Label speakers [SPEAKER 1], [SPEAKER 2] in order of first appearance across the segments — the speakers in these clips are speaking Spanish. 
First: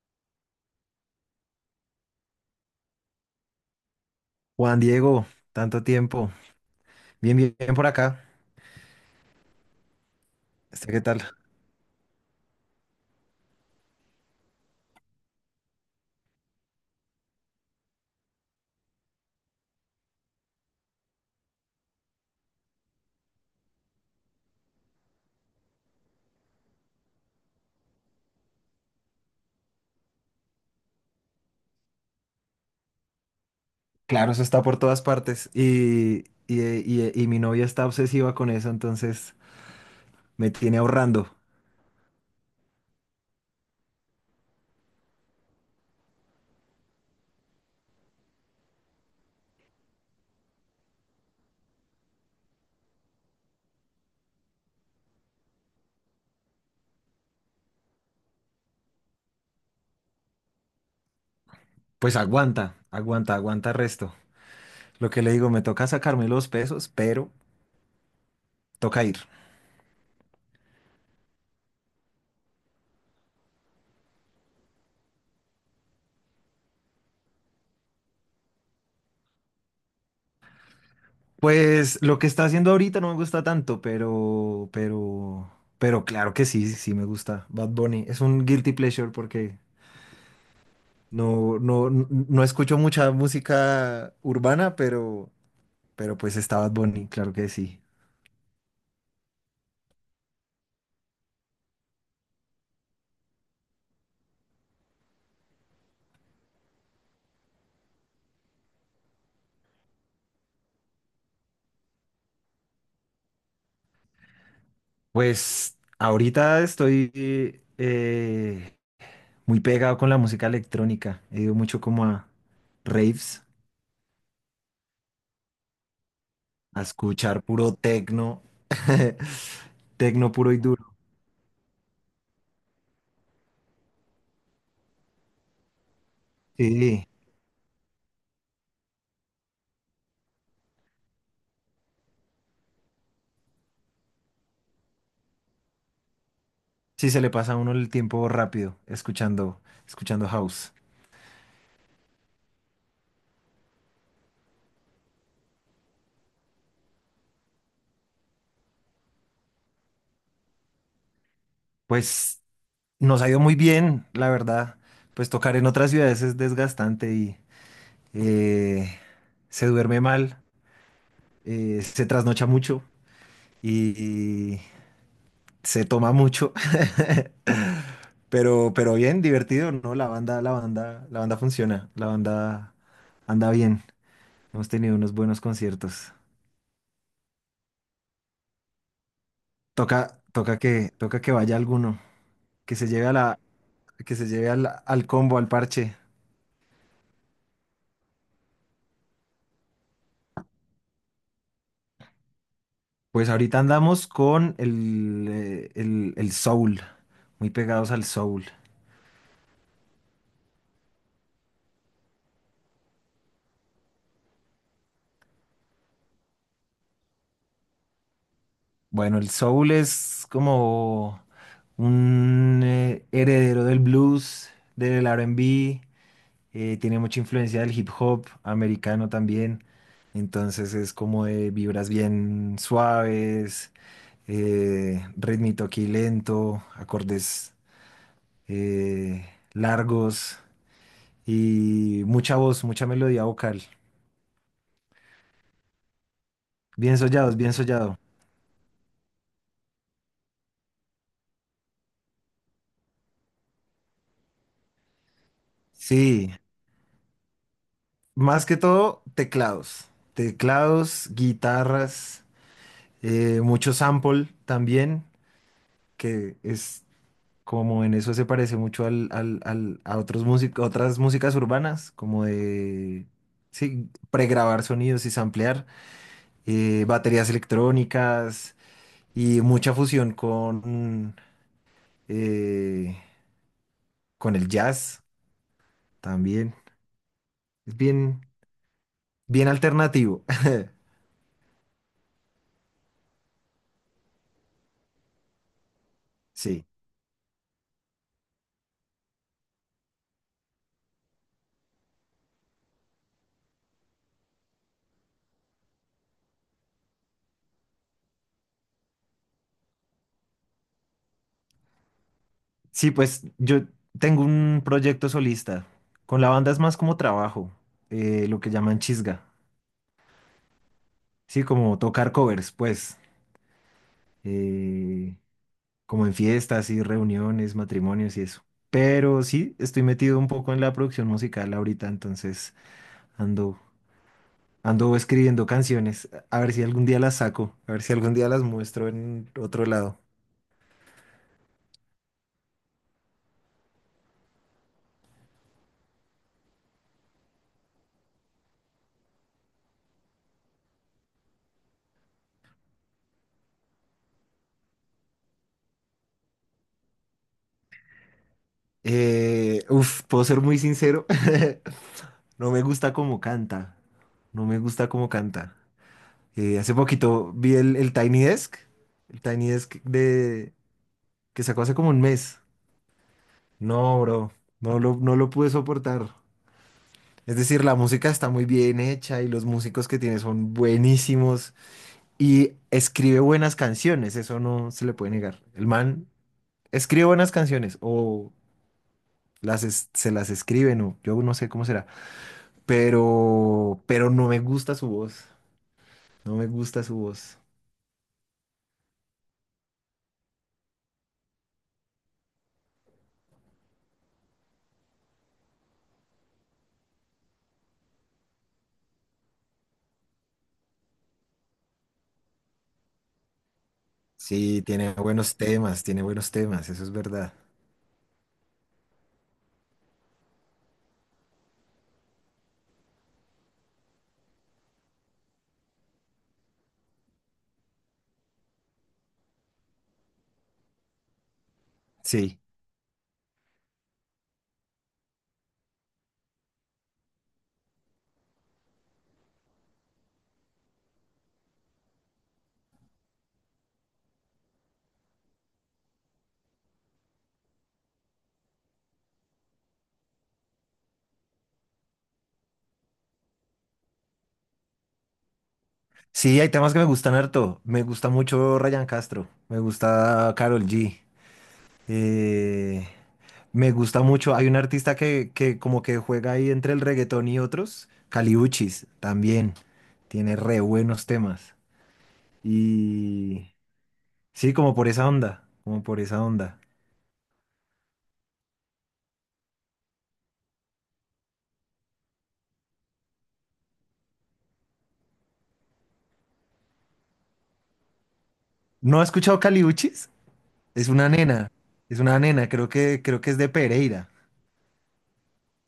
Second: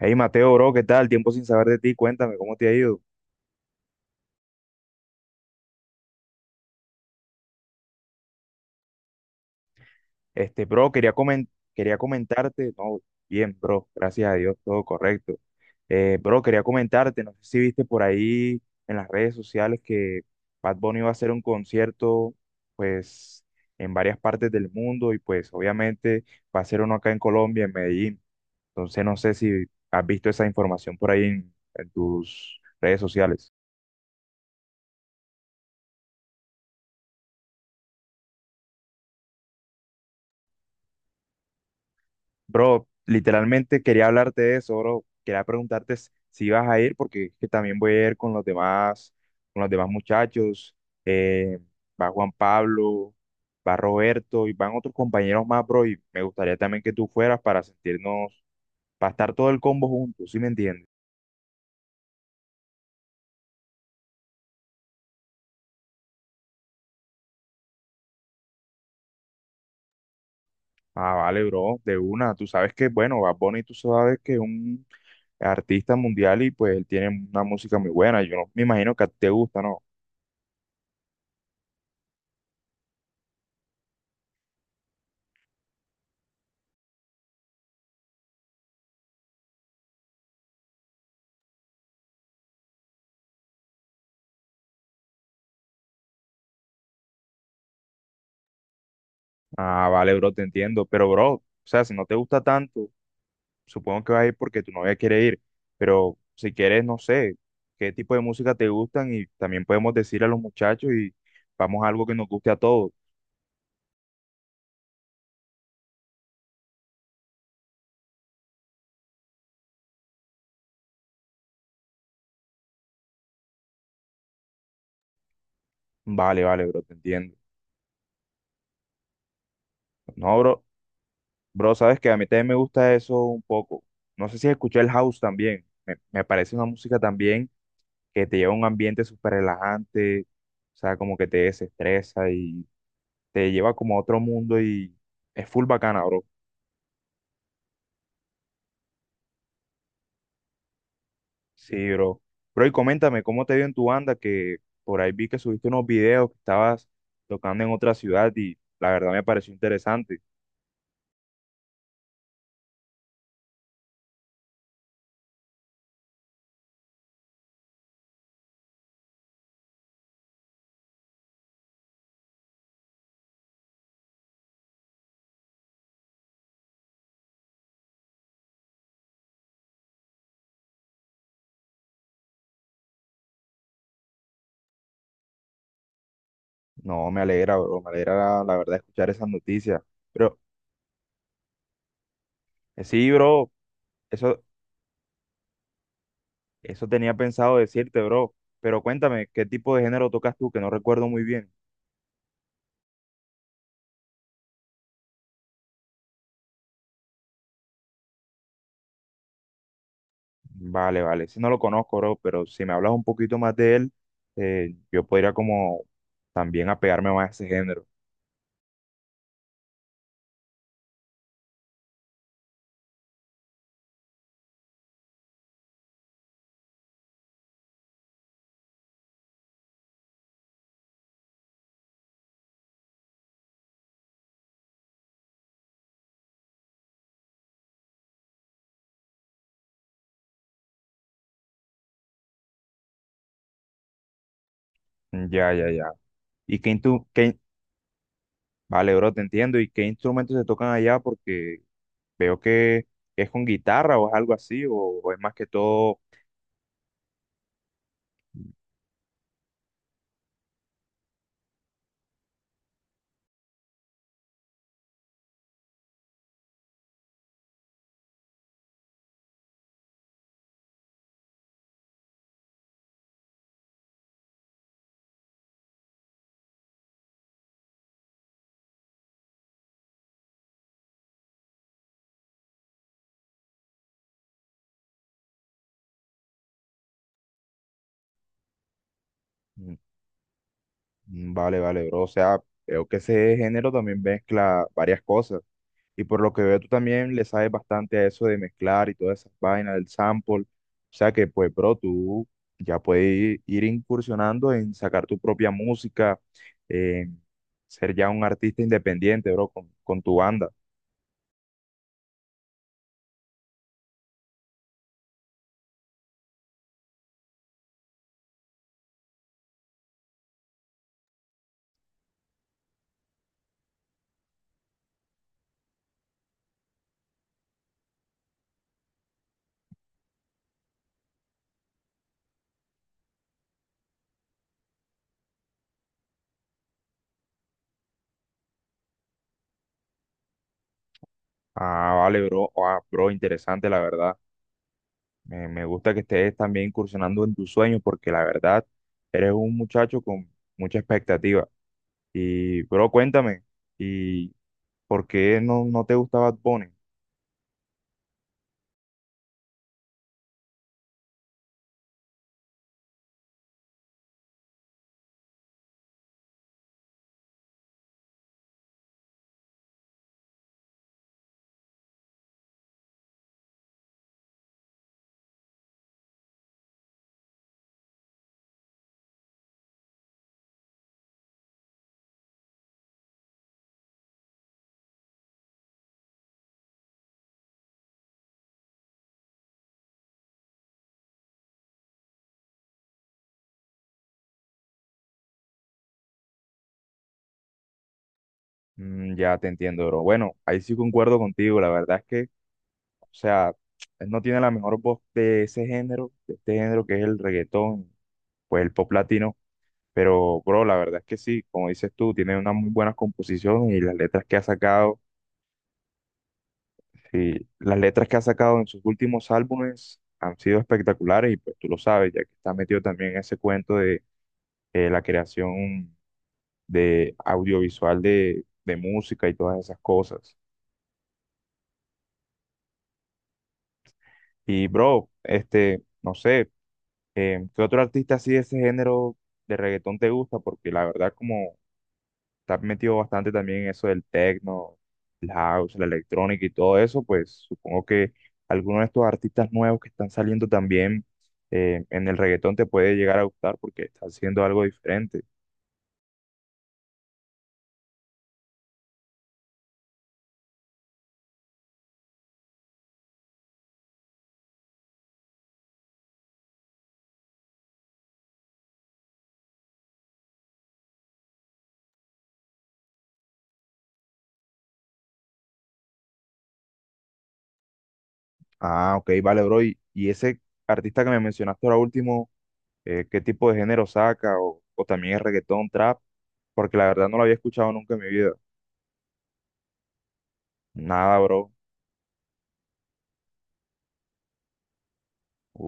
[SPEAKER 1] Hey Mateo, bro, ¿qué tal? Tiempo sin saber de ti, cuéntame cómo te ha ido.
[SPEAKER 2] Juan Diego, tanto tiempo. Bien, bien, bien por acá. Este,
[SPEAKER 1] Bro,
[SPEAKER 2] ¿qué
[SPEAKER 1] quería
[SPEAKER 2] tal?
[SPEAKER 1] quería comentarte, no, bien, bro, gracias a Dios, todo correcto. Bro, quería comentarte, no sé si viste por ahí en las redes sociales que Bad Bunny va a hacer un concierto, pues, en varias partes del mundo y pues obviamente va a ser uno acá en Colombia, en Medellín. Entonces no sé si has visto esa información por ahí en tus redes sociales.
[SPEAKER 2] Claro, eso está por todas partes. Y mi novia está obsesiva con eso, entonces me tiene ahorrando.
[SPEAKER 1] Bro, literalmente quería hablarte de eso, bro. Quería preguntarte si ibas a ir, porque es que también voy a ir con los demás muchachos. Eh, va Juan Pablo, va Roberto y van otros compañeros más, bro. Y me gustaría también que tú fueras para sentirnos, para estar todo el combo juntos, ¿sí me entiendes?
[SPEAKER 2] Pues aguanta, aguanta, aguanta resto. Lo que le digo, me toca sacarme los pesos, pero toca ir.
[SPEAKER 1] Ah, vale, bro, de una. Tú sabes que, bueno, Bad Bunny, tú sabes que es un artista mundial y pues él tiene una música muy buena. Yo no, me imagino que a ti te gusta, ¿no?
[SPEAKER 2] Pues lo que está haciendo ahorita no me gusta tanto, pero claro que sí, sí me gusta. Bad Bunny es un guilty pleasure porque no, no, no escucho mucha música urbana, pero pues está Bad Bunny, claro que sí.
[SPEAKER 1] Ah, vale, bro, te entiendo. Pero, bro, o sea, si no te gusta tanto, supongo que vas a ir porque tu novia quiere ir. Pero si quieres, no sé, qué tipo de música te gustan y también podemos decir a los muchachos y vamos a algo que nos guste a todos.
[SPEAKER 2] Pues ahorita estoy eh, muy pegado con la música electrónica. He ido mucho como a raves,
[SPEAKER 1] Vale, vale,
[SPEAKER 2] a
[SPEAKER 1] bro, te entiendo.
[SPEAKER 2] escuchar puro tecno, tecno
[SPEAKER 1] No,
[SPEAKER 2] puro y
[SPEAKER 1] bro,
[SPEAKER 2] duro.
[SPEAKER 1] bro, sabes que a mí también me gusta eso un poco. No sé si escuché el house también. Me parece una música
[SPEAKER 2] Sí,
[SPEAKER 1] también que te lleva a un ambiente súper relajante, o sea, como que te desestresa y te lleva como a otro mundo y es full bacana, bro.
[SPEAKER 2] sí se le pasa a uno el tiempo rápido escuchando, escuchando house.
[SPEAKER 1] Sí, bro. Bro, y coméntame, ¿cómo te dio en tu banda? Que por ahí vi que subiste unos videos que estabas tocando en otra ciudad y la verdad me pareció interesante.
[SPEAKER 2] Pues nos ha ido muy bien, la verdad. Pues tocar en otras ciudades es desgastante y eh, se duerme mal, se trasnocha mucho. Y se toma mucho. Pero bien, divertido, ¿no? La banda funciona, la banda anda bien. Hemos tenido unos buenos conciertos.
[SPEAKER 1] No, me alegra, bro, me alegra la verdad escuchar esas noticias. Pero
[SPEAKER 2] Toca que vaya alguno, que se lleve
[SPEAKER 1] sí,
[SPEAKER 2] a la,
[SPEAKER 1] bro,
[SPEAKER 2] que se
[SPEAKER 1] eso,
[SPEAKER 2] lleve al combo, al parche.
[SPEAKER 1] eso tenía pensado decirte, bro. Pero cuéntame, ¿qué tipo de género tocas tú? Que no recuerdo muy bien.
[SPEAKER 2] Pues ahorita andamos con el soul, muy pegados al soul.
[SPEAKER 1] Vale, vale, ese no lo conozco, bro, pero si me hablas un poquito más de él, yo podría como también apegarme más a ese género.
[SPEAKER 2] Bueno, el soul es como un heredero del blues, del R&B, tiene mucha influencia del hip hop americano también, entonces es como de vibras bien suaves, ritmito aquí lento, acordes eh, largos y mucha voz, mucha melodía vocal,
[SPEAKER 1] Ya, ya, ya. ¿Y qué,
[SPEAKER 2] bien sollados,
[SPEAKER 1] qué,
[SPEAKER 2] bien sollado.
[SPEAKER 1] Vale, bro, te entiendo. ¿Y qué instrumentos se tocan allá? Porque veo que es con guitarra o es algo así, o es más que todo.
[SPEAKER 2] Sí, más que todo teclados, teclados, guitarras. Mucho sample también, que es como en eso se parece mucho a otras músicas urbanas, como de sí, pregrabar sonidos y samplear, baterías electrónicas y mucha fusión eh, con el jazz también. Es bien, bien
[SPEAKER 1] Mm,
[SPEAKER 2] alternativo.
[SPEAKER 1] mm, vale, vale, bro. O sea, veo que ese género también mezcla varias cosas. Y por lo que veo,
[SPEAKER 2] Sí,
[SPEAKER 1] tú también le sabes bastante a eso de mezclar y todas esas vainas del sample. O sea que, pues, bro, tú ya puedes ir, ir incursionando en sacar tu propia música, en ser ya un artista independiente, bro, con tu banda.
[SPEAKER 2] sí, pues yo tengo un proyecto solista. Con la banda es más como trabajo, lo que llaman chisga. Sí, como tocar covers, pues, eh, como en fiestas y reuniones, matrimonios y eso. Pero sí, estoy metido un poco en la producción musical ahorita, entonces ando, ando escribiendo canciones. A ver si algún día las saco, a ver si algún día las muestro en otro lado.
[SPEAKER 1] Ah, vale, bro. Ah, bro, interesante, la verdad. Me gusta que estés también incursionando en tus sueños porque la verdad eres un muchacho con mucha expectativa. Y, bro, cuéntame, ¿y por qué no, no te gusta Bad Bunny?
[SPEAKER 2] Puedo ser muy sincero, no me gusta cómo canta, no me gusta cómo canta. Hace poquito vi el Tiny Desk, el Tiny Desk de, que sacó hace como un mes. No, bro, no lo pude soportar. Es decir, la música está muy bien hecha y los músicos que tiene son buenísimos y escribe buenas canciones, eso no se le puede negar. El man escribe buenas canciones o se las escriben o yo no sé cómo será, pero no me gusta su voz, no me gusta su voz.
[SPEAKER 1] Mm, ya te entiendo, bro. Bueno, ahí sí concuerdo contigo. La verdad es que, o sea, él no tiene la mejor voz de ese género, de este género que es el reggaetón, pues el pop latino. Pero, bro, la verdad es que sí, como dices tú, tiene unas muy buenas composiciones y las letras que ha
[SPEAKER 2] Sí,
[SPEAKER 1] sacado.
[SPEAKER 2] tiene buenos temas, eso es verdad.
[SPEAKER 1] Sí, las letras que ha sacado en sus últimos álbumes han sido espectaculares y pues tú lo sabes, ya que está metido también en ese cuento de la creación de audiovisual de música y todas esas cosas.
[SPEAKER 2] Sí.
[SPEAKER 1] Y bro, este, no sé, ¿qué otro artista así de ese género de reggaetón te gusta? Porque la verdad como está metido bastante también en eso del techno, el house, la electrónica y todo eso, pues supongo que alguno de estos artistas nuevos que están saliendo también en el reggaetón te puede llegar a gustar porque está haciendo algo diferente.
[SPEAKER 2] Sí, hay temas que me gustan harto. Me gusta mucho Ryan Castro. Me gusta Karol G. Eh, me gusta mucho. Hay un artista que como que juega ahí entre el reggaetón y otros. Caliuchis también. Tiene re buenos temas. Y sí, como por esa onda. Como por esa onda.
[SPEAKER 1] Ah, ok, vale, bro. Y ese artista que me mencionaste ahora último, ¿qué tipo de género saca? O también es reggaetón, trap, porque la verdad no lo había escuchado nunca en mi vida.
[SPEAKER 2] ¿No has escuchado Caliuchis? Es una
[SPEAKER 1] Nada, bro.
[SPEAKER 2] nena. Es una nena. Creo que es de Pereira.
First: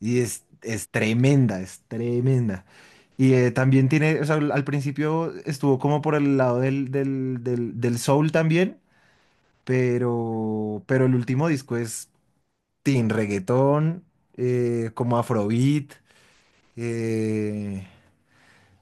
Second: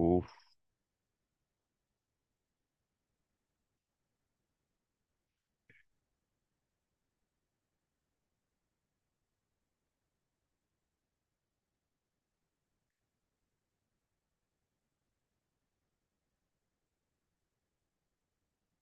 [SPEAKER 2] Y es tremenda, es tremenda. Y también tiene, o sea, al principio estuvo como por el lado del soul también. Pero el último disco es teen reggaetón, como afrobeat, eh,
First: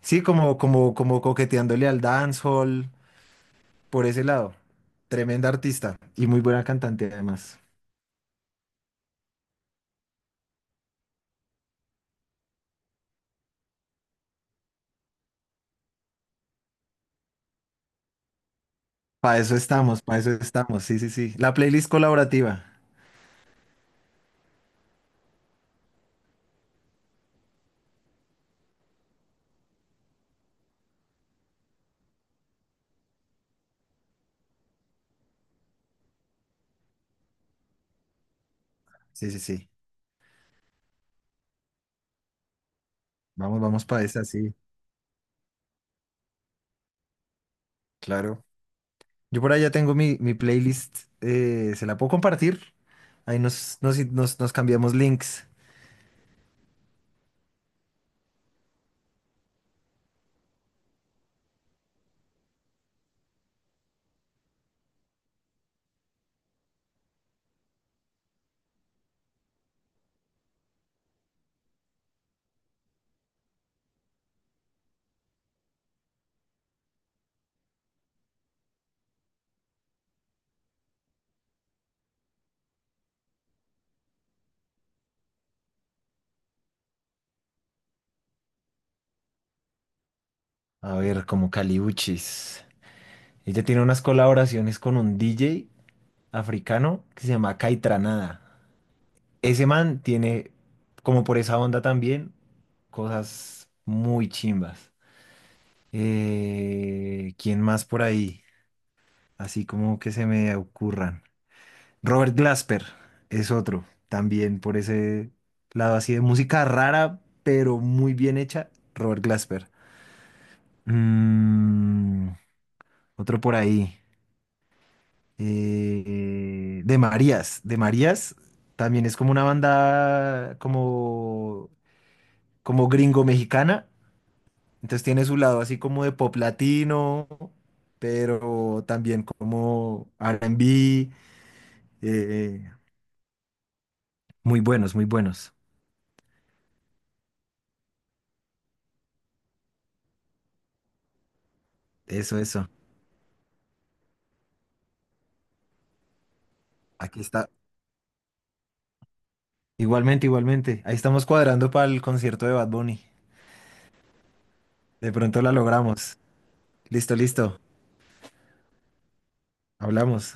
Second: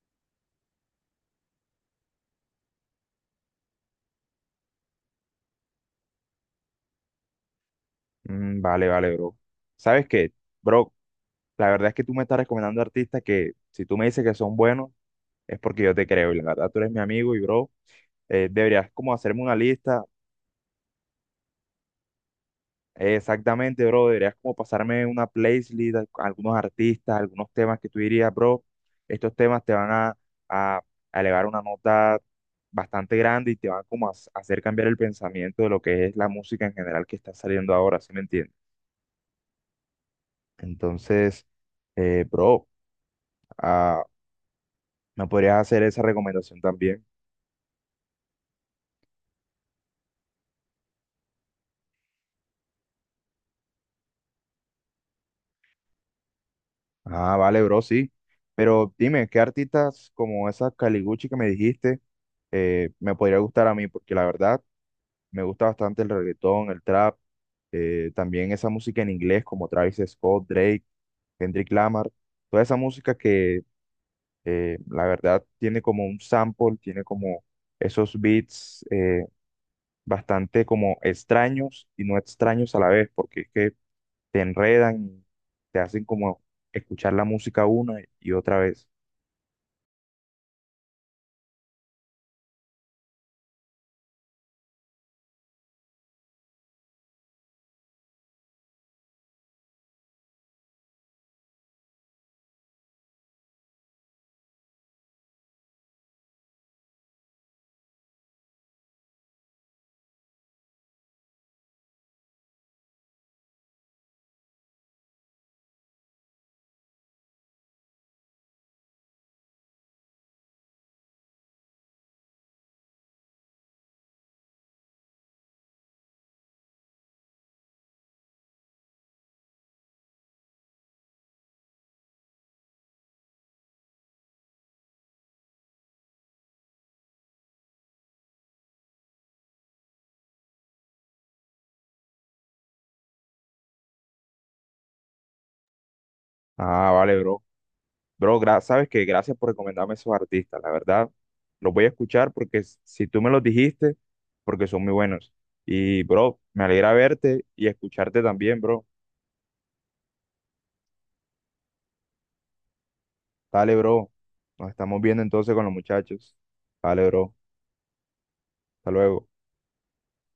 [SPEAKER 2] sí, como coqueteándole al dancehall, por ese lado. Tremenda artista y muy buena cantante además.
[SPEAKER 1] mm, vale, vale, bro. ¿Sabes qué? Bro, la verdad es que tú me estás recomendando artistas que si tú me dices que son buenos es porque yo te creo y la verdad tú eres mi amigo y bro, deberías como hacerme una lista.
[SPEAKER 2] Para eso estamos, sí, sí, sí. La playlist colaborativa,
[SPEAKER 1] Exactamente, bro, deberías como pasarme una playlist, algunos artistas, algunos temas que tú dirías, bro, estos temas te van a, a elevar una nota bastante grande y te van como a hacer cambiar el pensamiento de lo que es la música en general que está saliendo ahora, ¿sí me entiendes?
[SPEAKER 2] sí, sí, sí.
[SPEAKER 1] Entonces, bro,
[SPEAKER 2] Vamos, vamos para
[SPEAKER 1] ah,
[SPEAKER 2] esa, sí,
[SPEAKER 1] ¿me podrías hacer esa recomendación también?
[SPEAKER 2] claro. Yo por allá tengo mi, mi playlist, ¿se la puedo compartir? Ahí nos cambiamos links.
[SPEAKER 1] Ah, vale, bro, sí. Pero dime, ¿qué artistas como esa Caliguchi que me dijiste me podría gustar a mí? Porque la verdad me gusta bastante el reggaetón, el trap, también esa música en inglés como Travis Scott, Drake, Kendrick Lamar, toda esa música que la verdad tiene como un sample, tiene como esos beats bastante como extraños y no extraños a la vez, porque es que te enredan, te hacen como escuchar la música una y otra vez.
[SPEAKER 2] A ver, como caliuchis. Ella tiene unas colaboraciones con un DJ africano que se llama Caitranada. Ese man tiene, como por esa onda también, cosas muy chimbas. ¿Quién más por ahí? Así como que se me ocurran. Robert Glasper es otro, también por ese lado así de música rara, pero muy bien hecha. Robert Glasper. Mm, otro por ahí. Eh, de Marías. De Marías también es como una banda como, como gringo-mexicana. Entonces tiene su lado así como de pop latino, pero también como R&B. eh, eh, muy buenos, muy buenos.
[SPEAKER 1] Ah, vale, bro. Bro, sabes que gracias por recomendarme esos artistas. La verdad, los voy a escuchar
[SPEAKER 2] Eso,
[SPEAKER 1] porque
[SPEAKER 2] eso.
[SPEAKER 1] si tú me los dijiste, porque son muy buenos. Y, bro, me alegra
[SPEAKER 2] Aquí
[SPEAKER 1] verte
[SPEAKER 2] está.
[SPEAKER 1] y escucharte también, bro.
[SPEAKER 2] Igualmente, igualmente. Ahí estamos cuadrando para el concierto de Bad Bunny.
[SPEAKER 1] Dale, bro. Nos estamos
[SPEAKER 2] De
[SPEAKER 1] viendo
[SPEAKER 2] pronto la
[SPEAKER 1] entonces con los
[SPEAKER 2] logramos.
[SPEAKER 1] muchachos. Dale,
[SPEAKER 2] Listo,
[SPEAKER 1] bro.
[SPEAKER 2] listo.
[SPEAKER 1] Hasta luego.
[SPEAKER 2] Hablamos.